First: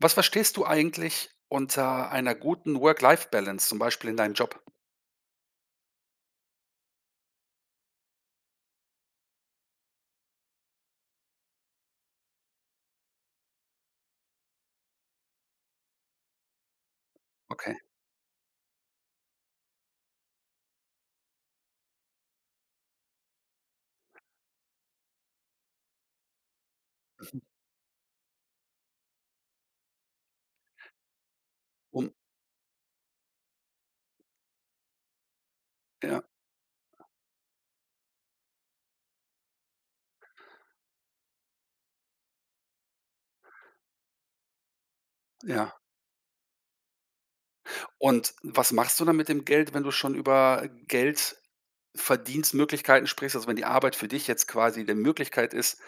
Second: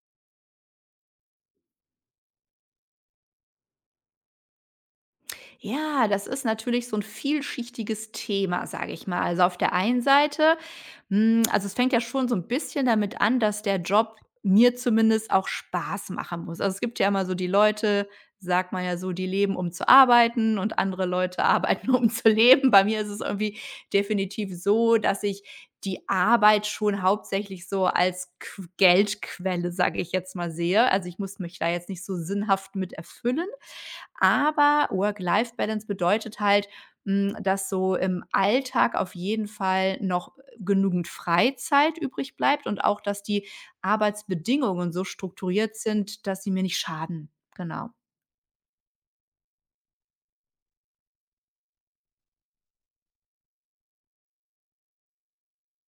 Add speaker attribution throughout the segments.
Speaker 1: Was verstehst du eigentlich unter einer guten Work-Life-Balance zum Beispiel in deinem Job?
Speaker 2: Ja, das ist natürlich so 'n vielschichtiges Thema, sage ich mal. Also, auf der einen Seite, hm, also, es fängt ja schon so 'n bisschen damit an, dass der Job mir zumindest auch Spaß machen muss. Also, es gibt ja immer so die
Speaker 1: Okay.
Speaker 2: Leute, sagt man ja so, die leben, um zu arbeiten, und andere Leute arbeiten, um zu leben. Bei mir ist es irgendwie definitiv so, dass ich die Arbeit schon
Speaker 1: Mhm.
Speaker 2: hauptsächlich so als qu Geldquelle, sage ich jetzt mal, sehe. Also, ich muss mich da jetzt nicht
Speaker 1: Um
Speaker 2: so sinnhaft mit erfüllen. Aber Work-Life-Balance
Speaker 1: Ja.
Speaker 2: bedeutet halt, hm, dass so im Alltag auf jeden Fall noch, äh, genügend Freizeit übrigbleibt und auch, dass die Arbeitsbedingungen so
Speaker 1: Ja.
Speaker 2: strukturiert sind, dass sie mir nicht schaden. Genau.
Speaker 1: Und was machst du dann mit dem Geld, wenn du schon über Geldverdienstmöglichkeiten sprichst? Also, wenn die Arbeit für dich jetzt quasi 'ne Möglichkeit ist,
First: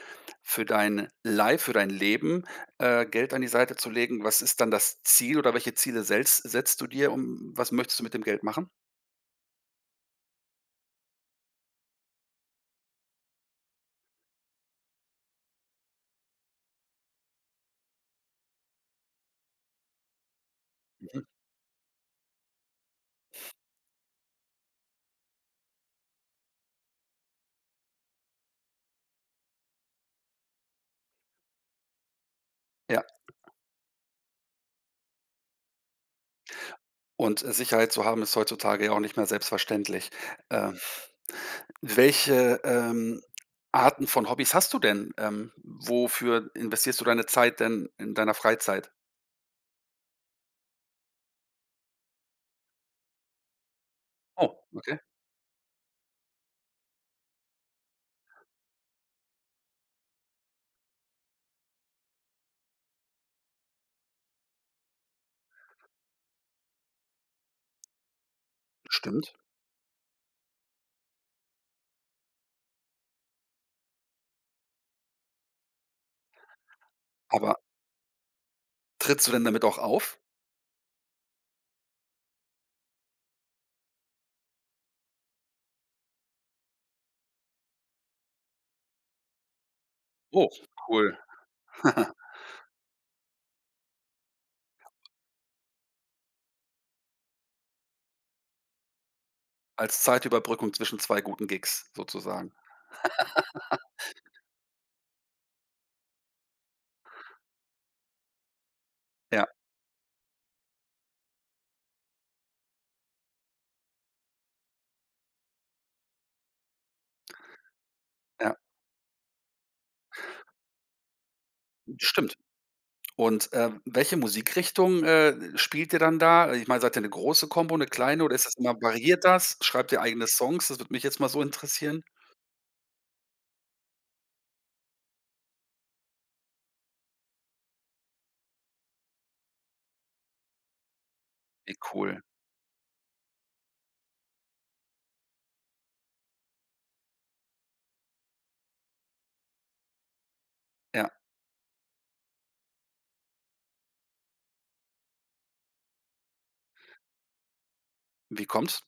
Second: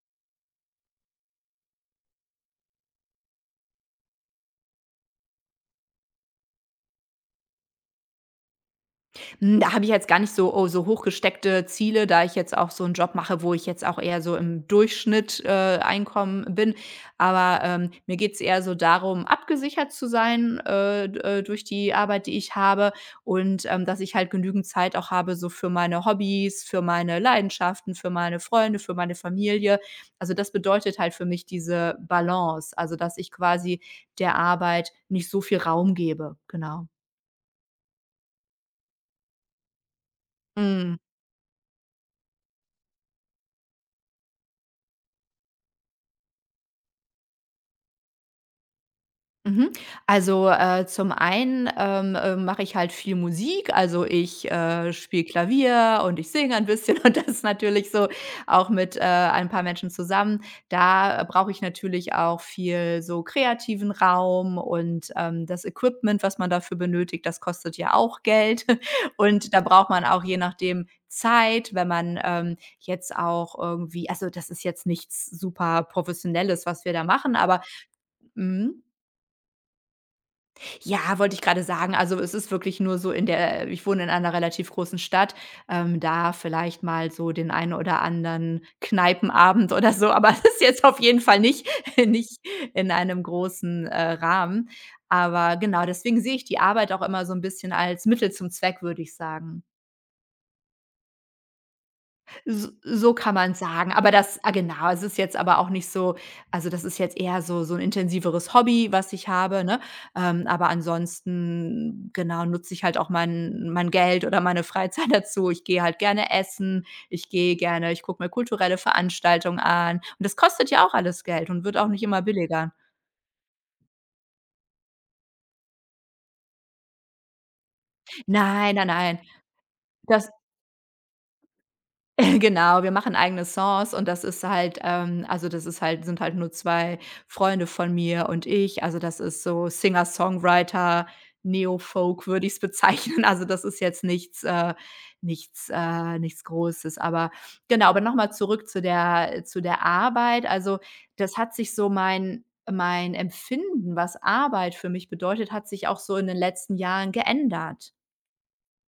Speaker 1: für dein Life für dein Leben, äh, Geld an die Seite zu legen, was ist dann das Ziel oder welche Ziele sels setzt du dir um was möchtest du mit dem Geld machen?
Speaker 2: Hm, da habe ich jetzt gar nicht so o so hochgesteckte Ziele, da ich jetzt auch so 'n Job mache, wo ich jetzt auch eher so im Durchschnitt, äh, Einkommen bin. Aber, ähm, mir geht es eher so darum, abgesichert zu sein, äh, d
Speaker 1: Mhm.
Speaker 2: äh, durch die Arbeit, die ich habe und, ähm, dass ich halt genügend Zeit auch habe so für meine Hobbys, für meine Leidenschaften, für meine Freunde, für meine Familie. Also, das bedeutet halt für mich diese Balance, also,
Speaker 1: Ja.
Speaker 2: dass ich quasi der Arbeit nicht so viel Raum gebe, genau.
Speaker 1: Und, äh, Sicherheit zu haben ist heutzutage ja auch nicht mehr selbstverständlich. Äh
Speaker 2: Mhm.
Speaker 1: welche, ähm, Arten von Hobbys hast du denn? Ähm, wofür investierst du deine Zeit denn in deiner Freizeit?
Speaker 2: Mhm. Also, äh, zum einen, ähm, äh, mache ich halt viel Musik. Also, ich,
Speaker 1: Oh,
Speaker 2: äh,
Speaker 1: okay.
Speaker 2: spiele Klavier und ich singe ein bisschen und das ist natürlich so auch mit, äh, ein paar Menschen zusammen. Da, äh, brauche ich natürlich auch viel so kreativen Raum und, ähm, das Equipment, was man dafür benötigt, das kostet ja auch Geld.
Speaker 1: Stimmt.
Speaker 2: Und da braucht man auch je nachdem Zeit, wenn man, ähm, jetzt auch irgendwie also, das ist jetzt nichts super professionelles, was wir da machen,
Speaker 1: Aber
Speaker 2: aber mhm.
Speaker 1: trittst du denn damit auch auf?
Speaker 2: Ja, wollte ich grade sagen. Also es ist wirklich nur so in der äh, ich wohne in einer relativ großen Stadt, ähm, da vielleicht mal so den einen oder anderen Kneipenabend oder so. Aber
Speaker 1: Oh,
Speaker 2: ist jetzt auf
Speaker 1: cool.
Speaker 2: jeden Fall nicht nicht in einem großen, äh, Rahmen. Aber genau, deswegen sehe ich die Arbeit auch immer so 'n bisschen als Mittel zum Zweck, würde ich sagen.
Speaker 1: Als Zeitüberbrückung zwischen 2 guten Gigs sozusagen.
Speaker 2: S so kann man's sagen. Aber das ah, genau, es ist jetzt aber auch nicht so, also das ist jetzt eher so so 'n intensiveres Hobby, was ich
Speaker 1: Ja.
Speaker 2: habe, ne? Ähm, aber ansonsten, genau, nutze ich halt auch mein mein Geld oder meine Freizeit dazu. Ich gehe halt gerne essen. Ich gehe gerne ich gucke mir
Speaker 1: Ja.
Speaker 2: kulturelle Veranstaltungen an. Und das kostet ja auch alles Geld und wird auch nicht immer
Speaker 1: Stimmt.
Speaker 2: billiger.
Speaker 1: Und, äh, welche Musikrichtung, äh, spielt ihr dann da? Ich meine, seid ihr 'ne große Kombo, 'ne kleine oder ist das
Speaker 2: Nein,
Speaker 1: immer
Speaker 2: nein, nein.
Speaker 1: variiert das? Schreibt ihr eigene
Speaker 2: Das
Speaker 1: Songs? Das würde mich jetzt mal so interessieren.
Speaker 2: Genau, wir machen eigene Songs und das ist halt ähm, also das ist halt sind halt nur 2 Freunde von mir und ich. Also das ist so
Speaker 1: Wie cool.
Speaker 2: Singer-Songwriter-Neo-Folk würde ich's bezeichnen. Also das ist jetzt nichts äh, nichts äh, nichts Großes. Aber genau, aber noch mal zurück zu der äh, zu der Arbeit. Also
Speaker 1: Ja.
Speaker 2: das hat sich so mein mein Empfinden, was Arbeit für mich bedeutet, hat sich auch so in den letzten Jahren geändert.
Speaker 1: Wie kommt's?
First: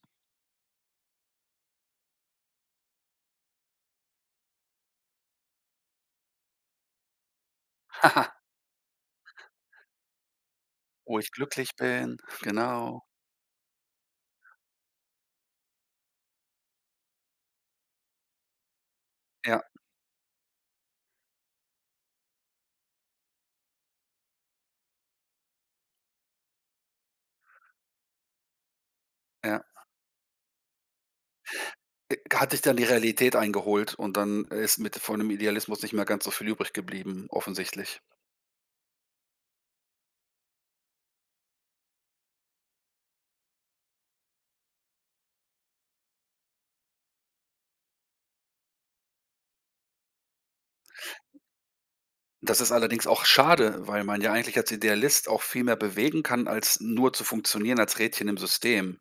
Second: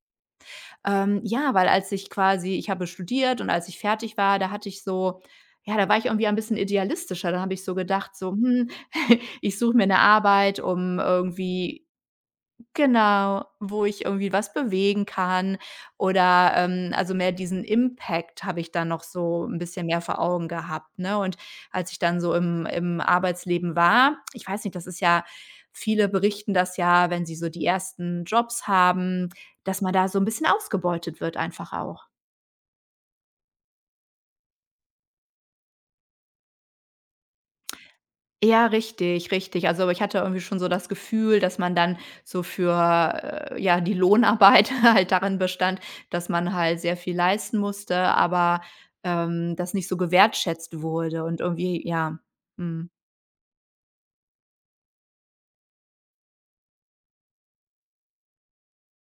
Speaker 2: Ähm, ja, weil als ich quasi ich habe studiert und als ich fertig war, da hatte ich so ja, da war ich irgendwie ein bisschen idealistischer. Da habe ich so gedacht so: „Hm, ich suche mir 'ne Arbeit, um
Speaker 1: Wo ich glücklich
Speaker 2: irgendwie“,
Speaker 1: bin, genau.
Speaker 2: genau, wo ich irgendwie was bewegen kann. Oder, ähm, also, mehr diesen Impact habe ich da noch so 'n
Speaker 1: Ja.
Speaker 2: bisschen mehr vor Augen gehabt, ne? Und als ich dann so im im Arbeitsleben war ich weiß nicht, das ist ja viele berichten das ja, wenn sie so die 1. Jobs haben,
Speaker 1: Ja.
Speaker 2: dass man da so 'n bisschen ausgebeutet wird einfach auch.
Speaker 1: Äh, hat dich dann die Realität eingeholt und dann ist mit von dem Idealismus nicht mehr ganz so viel übrig geblieben, offensichtlich.
Speaker 2: Ja, richtig, richtig. Also, ich hatte irgendwie schon so das Gefühl, dass man dann so für äh, ja, die Lohnarbeit halt darin bestand, dass man halt sehr viel leisten musste, aber, ähm, das nicht so gewertschätzt wurde und irgendwie ja.
Speaker 1: Das ist
Speaker 2: Mhm.
Speaker 1: allerdings auch schade, weil man ja eigentlich als Idealist auch viel mehr bewegen kann, als nur zu funktionieren als Rädchen im System.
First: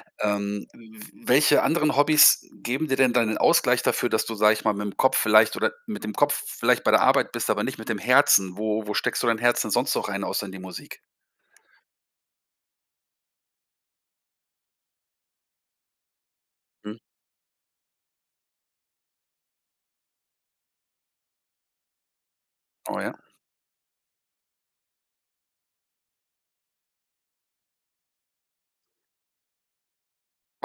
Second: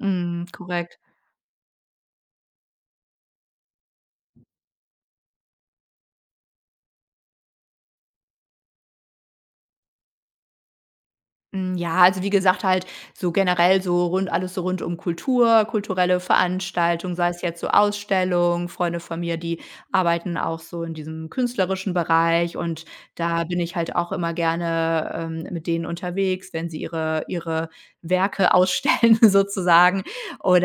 Speaker 2: Mhm,
Speaker 1: Ähm,
Speaker 2: korrekt.
Speaker 1: w welche anderen Hobbys geben dir denn deinen Ausgleich dafür, dass du, sage ich mal, mit’m Kopf vielleicht oder mit dem Kopf vielleicht bei der Arbeit bist, aber nicht mit dem Herzen? Wo wo steckst du dein Herz denn sonst noch rein außer in die Musik?
Speaker 2: Hm, ja, also, wie gesagt, halt so generell so rund alles so rund um Kultur, kulturelle
Speaker 1: Mhm.
Speaker 2: Veranstaltungen, sei es jetzt so Ausstellung Freunde von mir, die arbeiten auch so in diesem künstlerischen Bereich und
Speaker 1: Oh, ja.
Speaker 2: da bin ich halt auch immer gerne, ähm, mit denen unterwegs, wenn sie ihre ihre Werke ausstellen sozusagen.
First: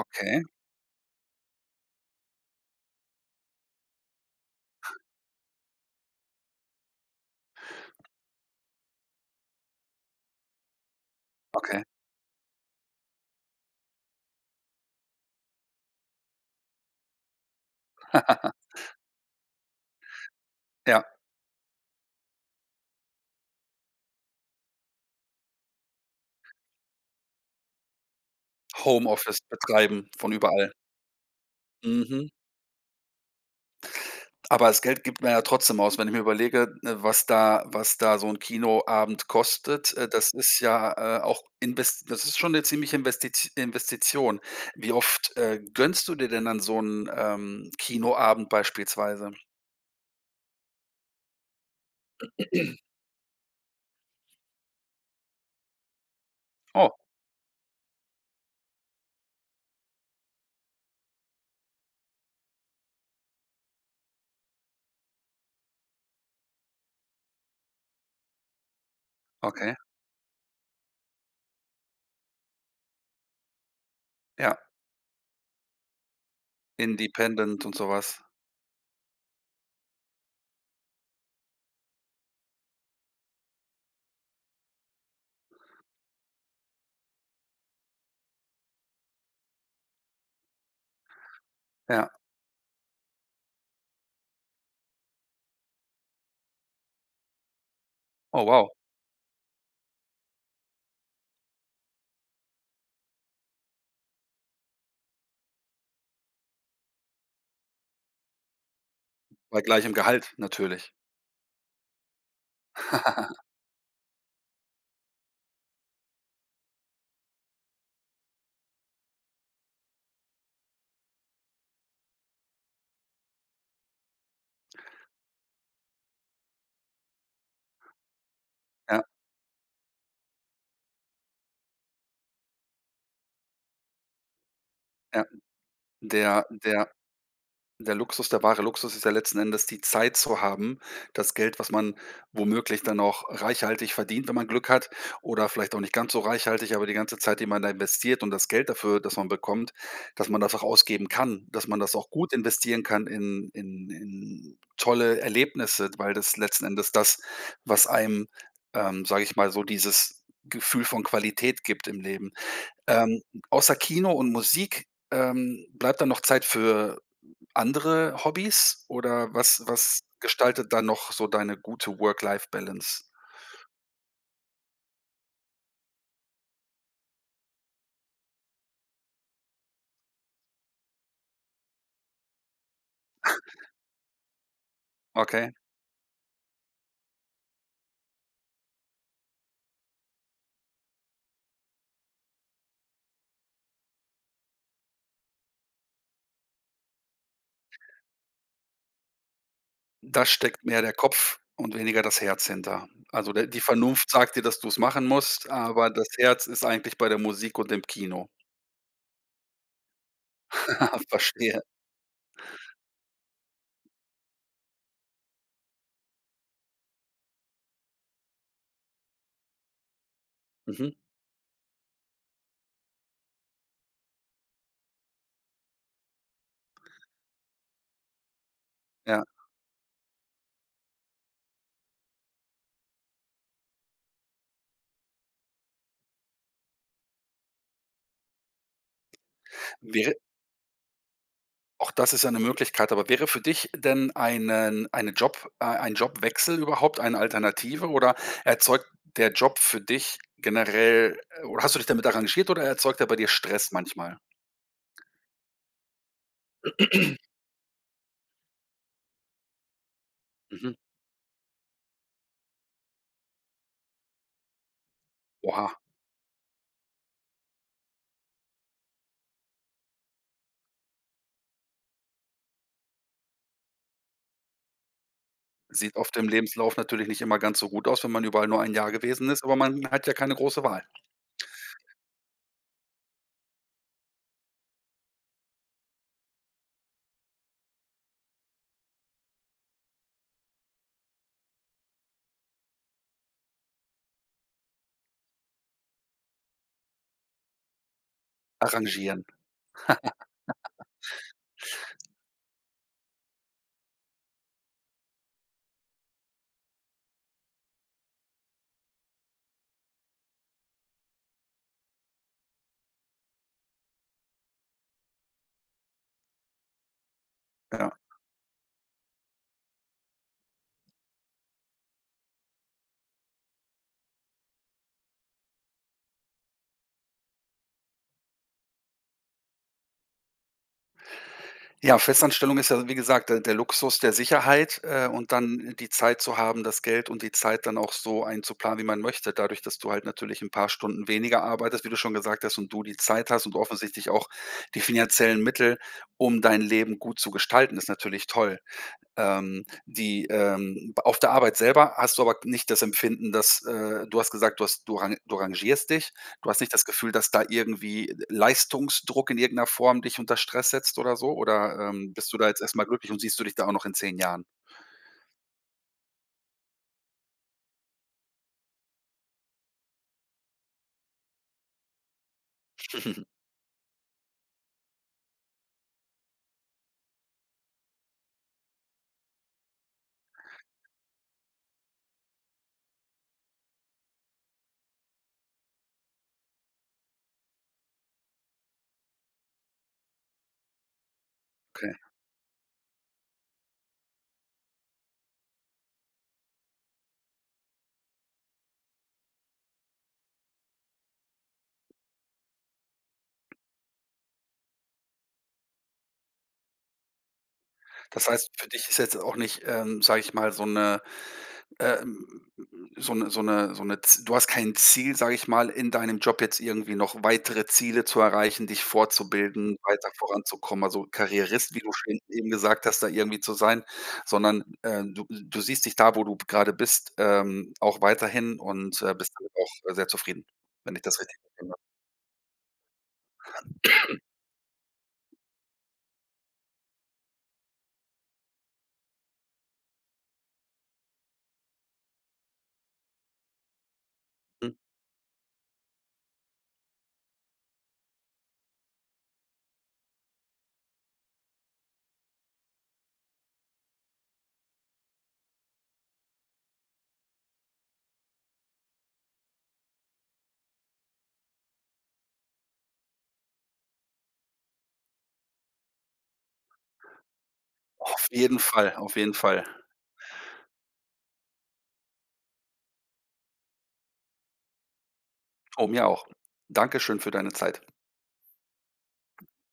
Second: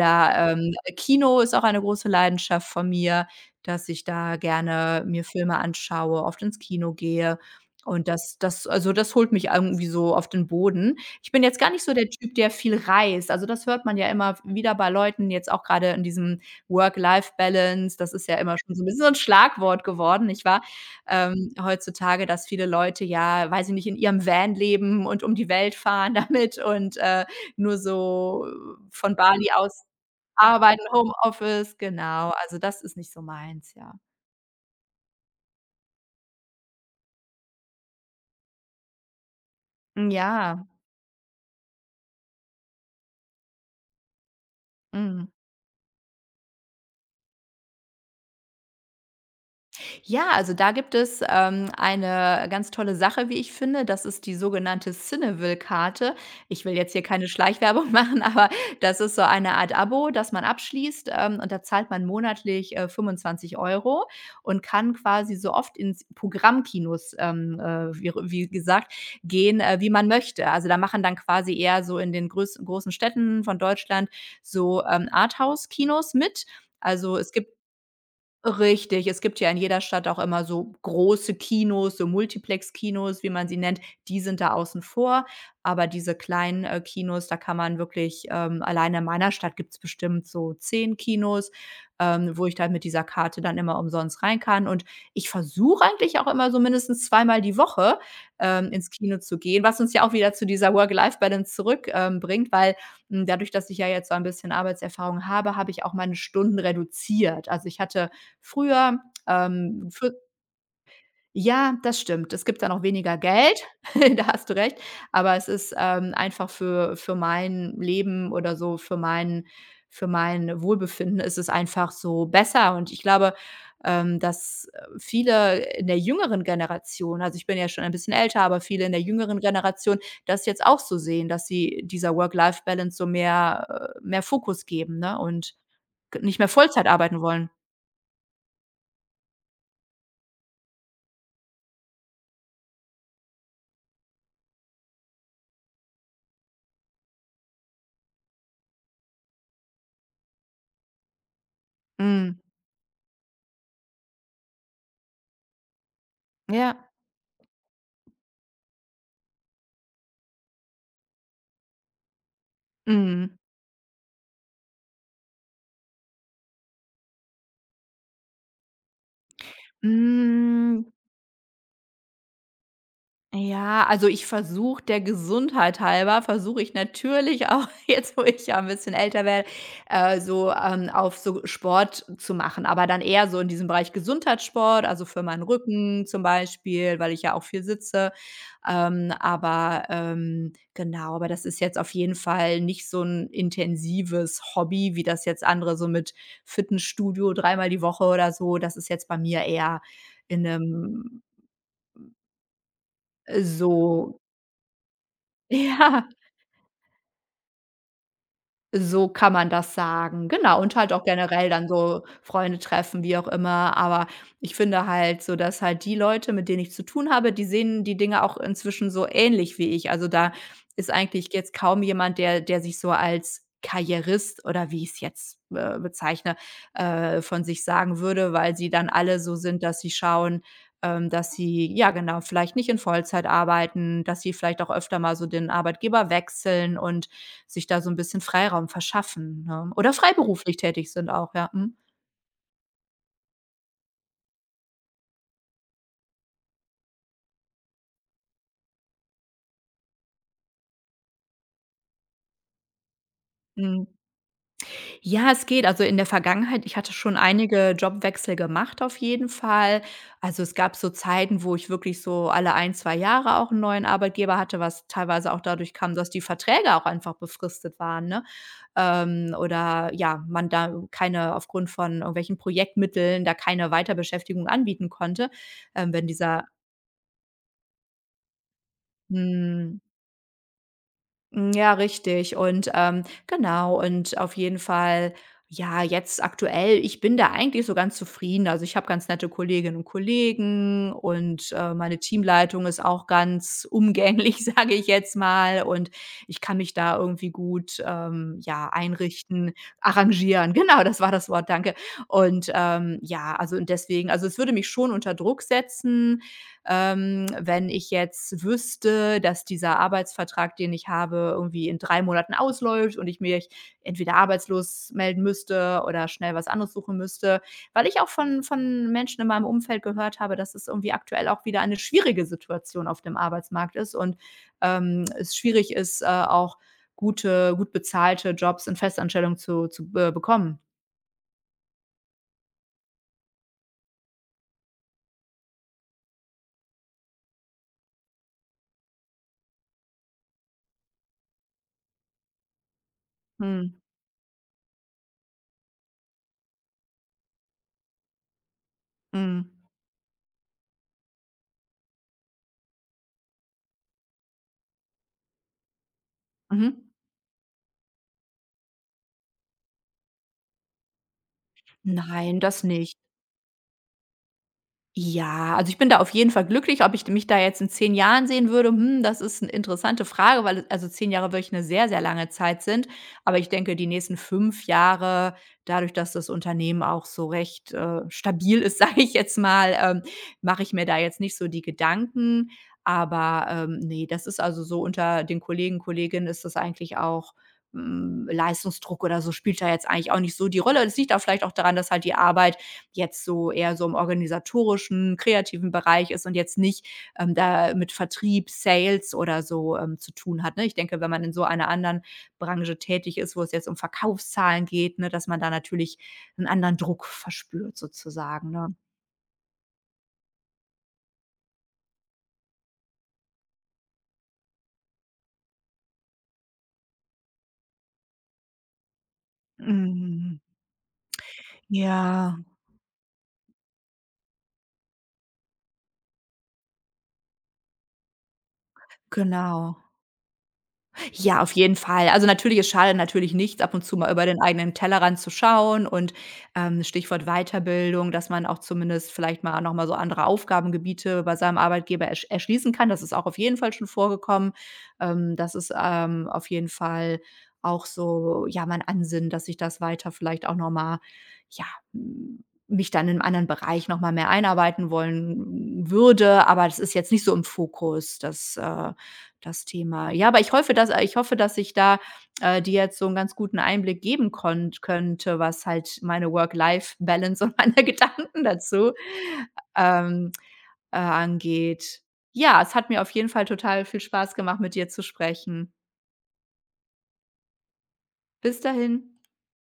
Speaker 1: Okay.
Speaker 2: ähm, äh, Kino ist auch eine große Leidenschaft von mir, dass ich da gerne mir Filme anschaue, oft ins Kino gehe, und das das also, das holt mich irgendwie so auf den Boden. Ich bin jetzt gar nicht
Speaker 1: Okay.
Speaker 2: so der Typ, der viel reist. Also, das hört man ja immer w wieder bei Leuten, jetzt auch grade in diesem Work-Life-Balance. Das ist ja immer schon so 'n wie so 'n Schlagwort geworden, nicht wahr?
Speaker 1: Ja.
Speaker 2: Ähm, heutzutage, dass viele Leute ja weiß ich nicht, in ihrem Van leben und um die Welt fahren damit und, äh, nur so von
Speaker 1: Homeoffice
Speaker 2: Bali aus
Speaker 1: betreiben von überall.
Speaker 2: arbeiten, Homeoffice,
Speaker 1: Mhm.
Speaker 2: genau. Also, das ist nicht so meins, ja.
Speaker 1: Aber das Geld gibt man ja trotzdem aus, wenn ich mir überlege, äh, was da was da so 'n Kinoabend kostet, äh,
Speaker 2: Hm,
Speaker 1: das ist
Speaker 2: ja.
Speaker 1: ja, äh, auch Inves das ist schon 'ne ziemliche Investit Investition. Wie
Speaker 2: Mhm.
Speaker 1: oft, äh, gönnst du dir denn dann so 'n, ähm, Kinoabend beispielsweise?
Speaker 2: Ja, also da gibt es, ähm, eine ganz tolle Sache, wie ich finde. Das ist die sogenannte Cineville-Karte. Ich will jetzt
Speaker 1: Oh.
Speaker 2: hier keine Schleichwerbung machen, aber das ist so eine Art Abo, das man abschließt, ähm, und da zahlt man monatlich, äh, 25 € und kann quasi so oft ins Programmkinos, ähm, äh, wie re wie gesagt gehen,
Speaker 1: Okay.
Speaker 2: äh, wie man möchte. Also da machen dann quasi eher so in den größ großen Städten von Deutschland
Speaker 1: Ja.
Speaker 2: so, ähm, Arthouse-Kinos mit. Also es gibt
Speaker 1: Independent und so was.
Speaker 2: richtig, es gibt ja in jeder Stadt auch immer so große Kinos, so Multiplex-Kinos, wie man sie nennt, die sind da außen vor. Aber diese kleinen, äh, Kinos, da kann man wirklich, ähm allein in meiner Stadt gibt's bestimmt so 10 Kinos,
Speaker 1: Ja.
Speaker 2: ähm, wo ich dann mit dieser Karte dann immer umsonst rein kann. Und ich versuche eigentlich auch immer, so mindestens zweimal die Woche,
Speaker 1: Oh wow.
Speaker 2: ähm, ins Kino zu gehen, was uns ja auch wieder zu dieser Work-Life-Balance zurück, ähm, bringt, weil, hm, dadurch, dass ich ja jetzt so ein bisschen Arbeitserfahrung habe, habe ich auch meine Stunden reduziert. Also, ich hatte früher,
Speaker 1: Bei
Speaker 2: ähm,
Speaker 1: gleichem
Speaker 2: für
Speaker 1: Gehalt natürlich.
Speaker 2: Ja, das stimmt. Es gibt dann auch weniger Geld, da hast du recht. Aber es ist, ähm, einfach für für mein Leben oder so für mein für mein Wohlbefinden ist es einfach so besser. Und ich glaube, ähm, dass viele in der jüngeren Generation, also ich bin ja schon ein bisschen älter, aber viele in der
Speaker 1: Ja.
Speaker 2: jüngeren Generation das jetzt auch so sehen, dass sie dieser Work-Life-Balance so mehr, äh, mehr Fokus geben, ne?
Speaker 1: Ja.
Speaker 2: Und g nicht
Speaker 1: Der
Speaker 2: mehr Vollzeit
Speaker 1: der
Speaker 2: arbeiten wollen.
Speaker 1: der Luxus, der wahre Luxus ist ja letzten Endes die Zeit zu haben, das Geld, was man womöglich dann auch reichhaltig verdient, wenn man Glück hat oder vielleicht auch nicht ganz so reichhaltig, aber die ganze Zeit, die man da investiert und das Geld dafür dass man bekommt, dass man das auch ausgeben kann, dass man das auch gut
Speaker 2: Mhm.
Speaker 1: investieren kann in in in tolle Erlebnisse, weil das letzten
Speaker 2: Ja.
Speaker 1: Endes das, was einem, ähm, sage ich mal, so dieses Gefühl von Qualität gibt im Leben. Ähm,
Speaker 2: Mhm.
Speaker 1: außer Kino und Musik, ähm, bleibt da noch Zeit für andere Hobbys oder was was gestaltet da
Speaker 2: Hm.
Speaker 1: noch so deine gute Work-Life-Balance?
Speaker 2: Ja, also ich versuche, der Gesundheit halber, versuche ich natürlich auch jetzt, wo ich ja 'n bisschen älter werde, äh, so, ähm, auf so Sport zu machen. Aber dann eher so in diesem Bereich Gesundheitssport, also für meinen
Speaker 1: Okay.
Speaker 2: Rücken zum Beispiel, weil ich ja auch viel sitze. Ähm, aber, ähm, genau, aber das ist jetzt auf jeden Fall nicht so 'n intensives Hobby, wie das jetzt andere so mit Fitnessstudio dreimal die Woche oder so. Das ist jetzt bei mir eher
Speaker 1: Da
Speaker 2: in
Speaker 1: steckt mehr der
Speaker 2: 'nem
Speaker 1: Kopf und weniger das Herz hinter. Also
Speaker 2: äh,
Speaker 1: der die Vernunft
Speaker 2: so
Speaker 1: sagt dir, dass du's machen musst, aber das
Speaker 2: Ja.
Speaker 1: Herz ist eigentlich bei der Musik und dem Kino.
Speaker 2: So kann man das sagen. Genau, und halt auch generell
Speaker 1: Verstehe.
Speaker 2: dann so Freunde treffen, wie auch immer. Aber ich finde halt so, dass halt die Leute, mit denen ich zu tun habe, die sehen die Dinge auch inzwischen so ähnlich wie ich. Also, da ist
Speaker 1: Mhm.
Speaker 2: eigentlich jetzt kaum jemand, der der sich so als Karrierist oder wie ich's jetzt, äh, bezeichne, äh, von sich sagen würde, weil sie dann alle
Speaker 1: Ja.
Speaker 2: so sind, dass sie schauen, ähm, dass sie ja, genau, vielleicht nicht in Vollzeit arbeiten, dass sie vielleicht auch öfter mal so den Arbeitgeber wechseln und sich da so 'n bisschen Freiraum verschaffen, ne? Oder
Speaker 1: Wäre
Speaker 2: freiberuflich tätig sind auch, ja. Mhm.
Speaker 1: auch das ist eine Möglichkeit. Aber wäre für dich denn einen eine Job äh, ein Jobwechsel überhaupt eine Alternative oder erzeugt der Job für dich generell oder hast du dich damit arrangiert oder erzeugt er bei dir Stress
Speaker 2: Mhm.
Speaker 1: manchmal?
Speaker 2: Ja, es geht. Also, in der Vergangenheit, ich hatte schon einige Jobwechsel gemacht auf jeden Fall. Also, es gab
Speaker 1: Mhm.
Speaker 2: so Zeiten, wo ich wirklich so alle 1, 2 Jahre auch 'n neuen Arbeitgeber hatte, was teilweise auch dadurch
Speaker 1: Oha.
Speaker 2: kam, dass die Verträge auch einfach befristet waren, ne? Ähm, oder ja, man da keine aufgrund von irgendwelchen Projektmitteln da keine Weiterbeschäftigung anbieten konnte, ähm,
Speaker 1: Sieht
Speaker 2: wenn
Speaker 1: oft im
Speaker 2: dieser
Speaker 1: Lebenslauf natürlich nicht immer ganz so gut aus, wenn man überall nur 1 Jahr gewesen ist, aber
Speaker 2: Mhm.
Speaker 1: man hat ja keine große Wahl.
Speaker 2: Hm, ja, richtig. Und, ähm, genau. Und auf jeden Fall, ja, jetzt aktuell, ich bin da eigentlich so ganz zufrieden. Also, ich habe ganz nette Kolleginnen und Kollegen und, äh, meine Teamleitung ist auch ganz umgänglich, sage ich jetzt mal. Und ich kann mich da irgendwie gut, ähm, ja,
Speaker 1: Arrangieren.
Speaker 2: einrichten. Arrangieren, genau, das war das Wort, danke. Und, ähm, ja, also, und deswegen also, es würde mich schon unter Druck setzen, ähm, wenn ich jetzt wüsste, dass dieser Arbeitsvertrag, den ich habe, irgendwie in 3 Monaten ausläuft und ich mich entweder arbeitslos melden müsste oder schnell was anderes suchen müsste, weil
Speaker 1: Ja.
Speaker 2: ich auch von von Menschen in meinem Umfeld gehört habe, dass es irgendwie aktuell auch wieder eine schwierige Situation auf dem Arbeitsmarkt ist und, ähm, es schwierig ist, äh, auch gute gut bezahlte Jobs in Festanstellung zu zu, äh, bekommen.
Speaker 1: Ja, Festanstellung ist ja wie gesagt der der Luxus der Sicherheit, äh, und dann, die Zeit zu haben, das Geld und die Zeit dann auch so einzuplanen, wie man möchte. Dadurch, das du halt natürlich 'n paar Stunden weniger arbeitest, wie du schon gesagt hast und du die Zeit hast und
Speaker 2: Mhm.
Speaker 1: offensichtlich auch die finanziellen Mittel, um dein Leben gut zu gestalten, ist natürlich toll.
Speaker 2: Mhm.
Speaker 1: Ähm, die, ähm, b auf der Arbeit selber hast du aber nicht das Empfinden, das äh, du hast gesagt, du hast du rang du rangierst dich, du hast nicht das
Speaker 2: Mhm.
Speaker 1: Gefühl, dass da irgendwie L Leistungsdruck in irgend 'ner Form dich unter Stress setzt oder so, oder, ähm, bist du
Speaker 2: Nein,
Speaker 1: da jetzt
Speaker 2: das
Speaker 1: erst mal
Speaker 2: nicht.
Speaker 1: glücklich und siehst du dich da auch noch in 10 Jahren?
Speaker 2: Ja, also ich bin da auf jeden Fall glücklich. Ob ich d mich da jetzt in 10 Jahren sehen würde, hm, das ist 'ne interessante Frage, weil, also, 10 Jahre wirklich 'ne sehr, sehr lange Zeit sind. Aber ich denke, die nächsten 5 Jahre, dadurch, dass das Unternehmen auch so recht, äh, stabil ist, sage ich jetzt mal, ähm, mache ich mir da jetzt nicht so die Gedanken. Aber, ähm, ne, das ist also so unter den Kollegen, Kolleginnen ist das eigentlich auch, hm, Leistungsdruck oder so spielt da jetzt eigentlich auch nicht so die Rolle. Das liegt auch vielleicht auch daran, dass
Speaker 1: Okay.
Speaker 2: halt die Arbeit jetzt so eher so im organisatorischen, kreativen Bereich ist und jetzt nicht, ähm, da mit Vertrieb, Sales oder so, ähm, zu tun hat, ne? Ich denke, wenn man in so einer anderen Branche tätig ist, wo es jetzt um Verkaufszahlen geht, ne, dass man da natürlich 'n anderen Druck verspürt,
Speaker 1: Das
Speaker 2: sozusagen,
Speaker 1: heißt, für
Speaker 2: ne?
Speaker 1: dich ist jetzt auch nicht, ähm, sage ich mal, so 'ne ähm, so 'ne so 'ne so 'ne z du hast kein Ziel, sage ich mal, in deinem Job jetzt irgendwie noch weitere Ziele zu erreichen, dich fortzubilden, weiter
Speaker 2: Hm.
Speaker 1: voranzukommen, also Karrierist, wie du schön
Speaker 2: Ja.
Speaker 1: eben gesagt hast, da irgendwie zu sein, sondern, äh, du du siehst dich da, wo du grade bist, ähm, auch weiterhin und, äh, bist damit
Speaker 2: Genau.
Speaker 1: auch sehr zufrieden, wenn ich das richtig
Speaker 2: Ja, auf jeden
Speaker 1: [unintelligible]
Speaker 2: Fall. Also natürlich, es schadet natürlich nicht, ab und zu mal über den eigenen Tellerrand zu schauen. Und, ähm, Stichwort Weiterbildung, dass man auch zumindest vielleicht mal noch mal so andere Aufgabengebiete bei seinem Arbeitgeber ersch erschließen kann. Das ist auch auf jeden Fall schon vorgekommen.
Speaker 1: Hm.
Speaker 2: Ähm, das ist, ähm, auf jeden Fall auch so, ja, mein Ansinnen, dass ich das weiter vielleicht auch noch mal, ja, m mich dann in anderen Bereich noch mal mehr einarbeiten wollen würde. Aber das ist jetzt nicht so im Fokus, das äh, das Thema. Ja, aber ich hoffe dass äh, ich hoffe, dass ich da, äh, dir jetzt so 'n ganz guten Einblick geben konnt könnte, was halt meine Work-Life-Balance und meine
Speaker 1: Auf
Speaker 2: Gedanken
Speaker 1: jeden
Speaker 2: dazu,
Speaker 1: Fall, auf jeden Fall.
Speaker 2: ähm, äh, angeht. Ja, es hat mir auf jeden Fall total viel Spaß gemacht, mit dir zu sprechen.
Speaker 1: Oh, mir auch. Dankeschön für deine Zeit.
Speaker 2: Bis dahin.